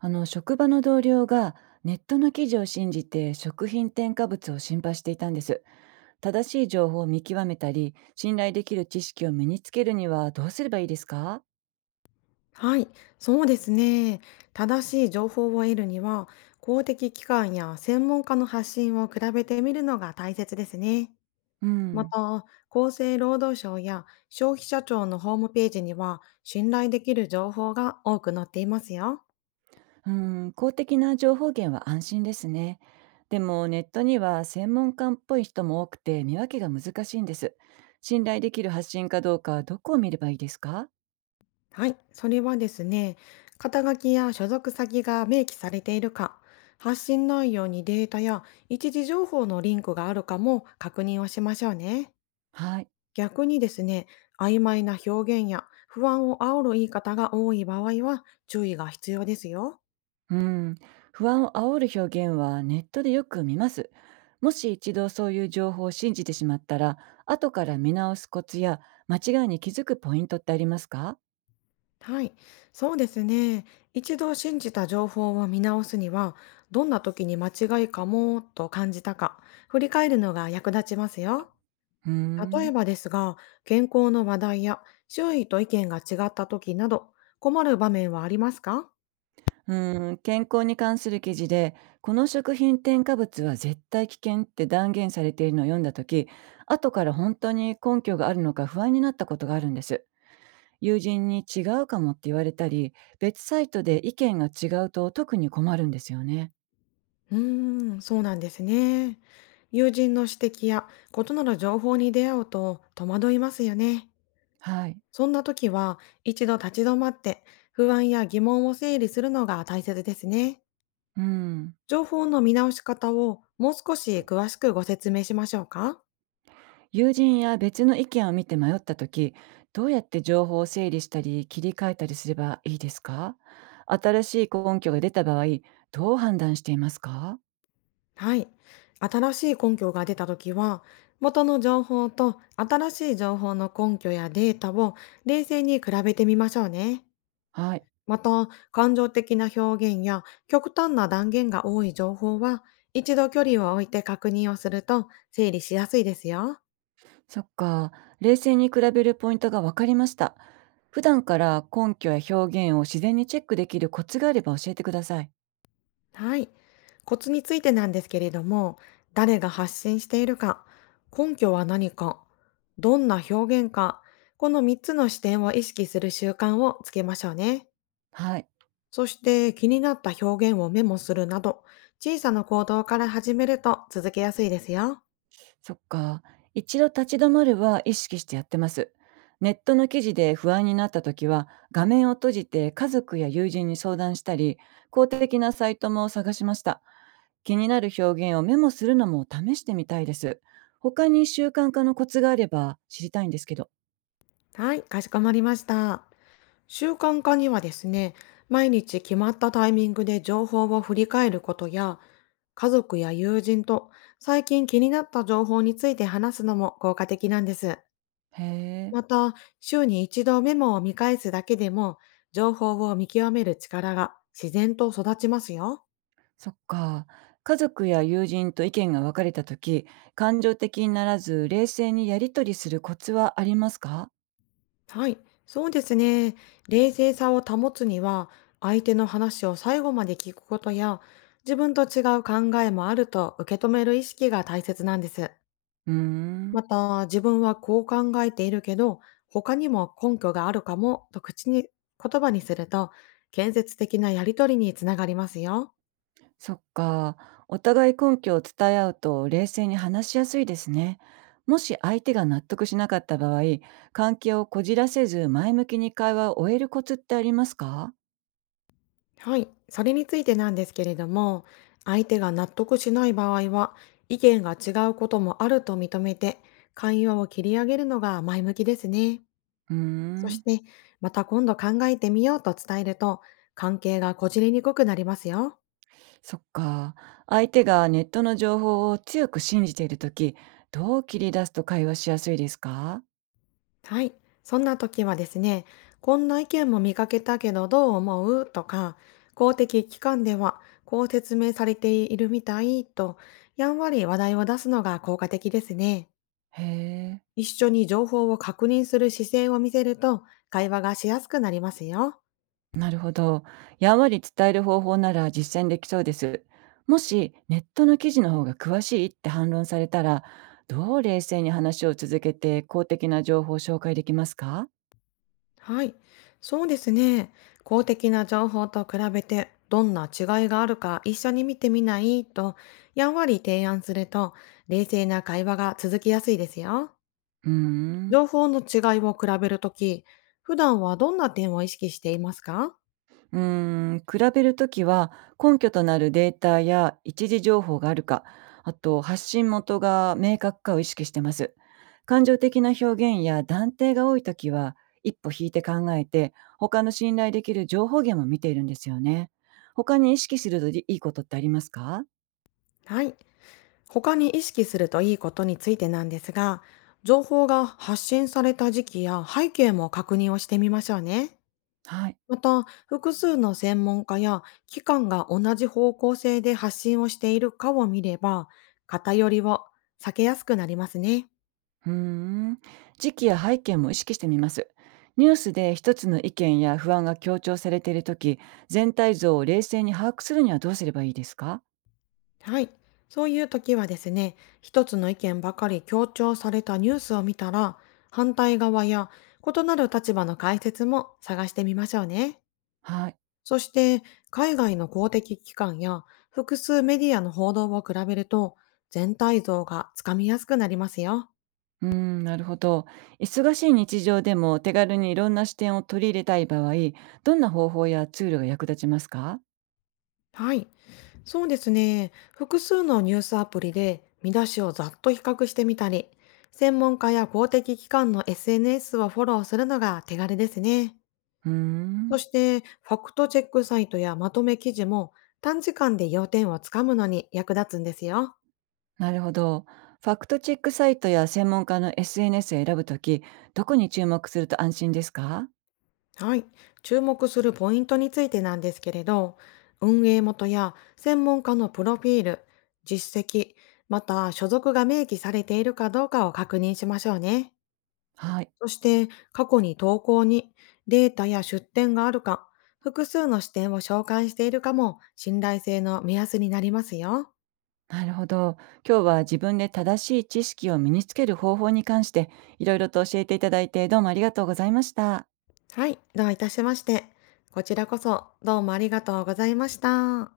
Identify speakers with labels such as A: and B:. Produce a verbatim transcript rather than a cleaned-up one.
A: あの職場の同僚がネットの記事を信じて食品添加物を心配していたんです。正しい情報を見極めたり信頼できる知識を身につけるにはどうすればいいですか？
B: はい、そうですね。正しい情報を得るには、公的機関や専門家の発信を比べてみるのが大切ですね。
A: う
B: ま
A: ん。
B: た、厚生労働省や消費者庁のホームページには、信頼できる情報が多く載っていますよ。
A: うん、公的な情報源は安心ですね。でもネットには専門家っぽい人も多くて見分けが難しいんです。信頼できる発信かどうかどこを見ればいいですか？
B: はい、それはですね、肩書きや所属先が明記されているか、発信内容にデータや一時情報のリンクがあるかも確認をしましょうね。
A: はい。
B: 逆にですね、曖昧な表現や不安を煽る言い方が多い場合は注意が必要ですよ。
A: うん、不安を煽る表現はネットでよく見ます。もし一度そういう情報を信じてしまったら、後から見直すコツや間違いに気づくポイントってありますか？
B: はい、そうですね。一度信じた情報を見直すには、どんな時に間違いかもと感じたか、振り返るのが役立ちますよ。
A: うー
B: 例え
A: ん。
B: ばですが、健康の話題や周囲と意見が違った時など、困る場面はありますか？
A: うーん、健康に関する記事で、この食品添加物は絶対危険って断言されているのを読んだとき、後から本当に根拠があるのか不安になったことがあるんです。友人に違うかもって言われたり、別サイトで意見が違うと特に困るんですよね。
B: うーん、そうなんですね。友人の指摘や異なる情報に出会うと戸惑いますよね。
A: はい。
B: そんな時は一度立ち止まって不安や疑問を整理するのが大切ですね。
A: うん、
B: 情報の見直し方をもう少し詳しくご説明しましょうか。
A: 友人や別の意見を見て迷った時、どうやって情報を整理したり切り替えたりすればいいですか？新しい根拠が出た場合、どう判断していますか？
B: はい。新しい根拠が出た時は、元の情報と新しい情報の根拠やデータを冷静に比べてみましょうね。
A: はい。
B: また、感情的な表現や極端な断言が多い情報は、一度距離を置いて確認をすると整理しやすいですよ。
A: そっか。冷静に比べるポイントが分かりました。普段から根拠や表現を自然にチェックできるコツがあれば教えてください。
B: はい。コツについてなんですけれども、誰が発信しているか、根拠は何か、どんな表現か、このみっつの視点を意識する習慣をつけましょうね。
A: はい。
B: そして気になった表現をメモするなど、小さな行動から始めると続けやすいですよ。
A: そっか。一度立ち止まるは意識してやってます。ネットの記事で不安になった時は、画面を閉じて家族や友人に相談したり、公的なサイトも探しました。気になる表現をメモするのも試してみたいです。他に習慣化のコツがあれば知りたいんですけど。
B: はい、かしこまりました。習慣化にはですね、毎日決まったタイミングで情報を振り返ることや、家族や友人と最近気になった情報について話すのも効果的なんです。
A: へえ。
B: また、週に一度メモを見返すだけでも、情報を見極める力が自然と育ちますよ。
A: そっか。家族や友人と意見が分かれた時、感情的にならず冷静にやり取りするコツはありますか？
B: はい、そうですね。冷静さを保つには、相手の話を最後まで聞くことや、自分と違う考えもあると受け止める意識が大切なんです。
A: うーん。
B: また、自分はこう考えているけど、他にも根拠があるかもと口に、言葉にすると、建設的なやりとりにつながりますよ。
A: そっか。お互い根拠を伝え合うと冷静に話しやすいですね。もし相手が納得しなかった場合、関係をこじらせず前向きに会話を終えるコツってありますか？
B: はい。それについてなんですけれども、相手が納得しない場合は、意見が違うこともあると認めて、会話を切り上げるのが前向きですね。
A: うー
B: そし
A: ん、
B: て、また今度考えてみようと伝えると、関係がこじれにくくなりますよ。
A: そっか。相手がネットの情報を強く信じているとき、どう切り出すと会話しやすいですか？
B: はい。そんな時はですね、こんな意見も見かけたけどどう思うとか、公的機関ではこう説明されているみたいと、やんわり話題を出すのが効果的ですね。
A: へえ。
B: 一緒に情報を確認する姿勢を見せると、会話がしやすくなりますよ。
A: なるほど。やんわり伝える方法なら実践できそうです。もしネットの記事の方が詳しいって反論されたら、どう冷静に話を続けて公的な情報を紹介できますか？
B: はい。そうですね。公的な情報と比べてどんな違いがあるか一緒に見てみないと、やんわり提案すると、冷静な会話が続きやすいですよ。
A: うーん。
B: 情報の違いを比べるとき、普段はどんな点を意識していますか？
A: うーん、比べるときは根拠となるデータや一時情報があるか、あと発信元が明確かを意識してます。感情的な表現や断定が多いときは、一歩引いて考えて、他の信頼できる情報源も見ているんですよね。他に意識するといいことってありますか？
B: はい。他に意識するといいことについてなんですが、情報が発信された時期や背景も確認をしてみましょうね。
A: はい。
B: また、複数の専門家や機関が同じ方向性で発信をしているかを見れば、偏りを避けやすくなりますね。
A: うーん。時期や背景も意識してみます。ニュースで一つの意見や不安が強調されているとき、全体像を冷静に把握するにはどうすればいいですか？
B: はい。そういう時はですね、一つの意見ばかり強調されたニュースを見たら、反対側や異なる立場の解説も探してみましょうね。
A: はい。
B: そして、海外の公的機関や複数メディアの報道を比べると、全体像がつかみやすくなりますよ。
A: うーん、なるほど。忙しい日常でも手軽にいろんな視点を取り入れたい場合、どんな方法やツールが役立ちますか？
B: はい。そうですね。複数のニュースアプリで見出しをざっと比較してみたり、専門家や公的機関の エスエヌエス をフォローするのが手軽ですね。
A: うー
B: そ
A: ん、
B: して、ファクトチェックサイトやまとめ記事も短時間で要点をつかむのに役立つんですよ。
A: なるほど。ファクトチェックサイトや専門家の エスエヌエス を選ぶとき、どこに注目すると安心ですか？
B: はい。注目するポイントについてなんですけれど、運営元や専門家のプロフィール、実績、また所属が明記されているかどうかを確認しましょうね。
A: はい。
B: そして、過去に投稿にデータや出典があるか、複数の視点を紹介しているかも信頼性の目安になりますよ。
A: なるほど。今日は自分で正しい知識を身につける方法に関して、いろいろと教えていただいて、どうもありがとうございました。
B: はい、どういたしまして。こちらこそ、どうもありがとうございました。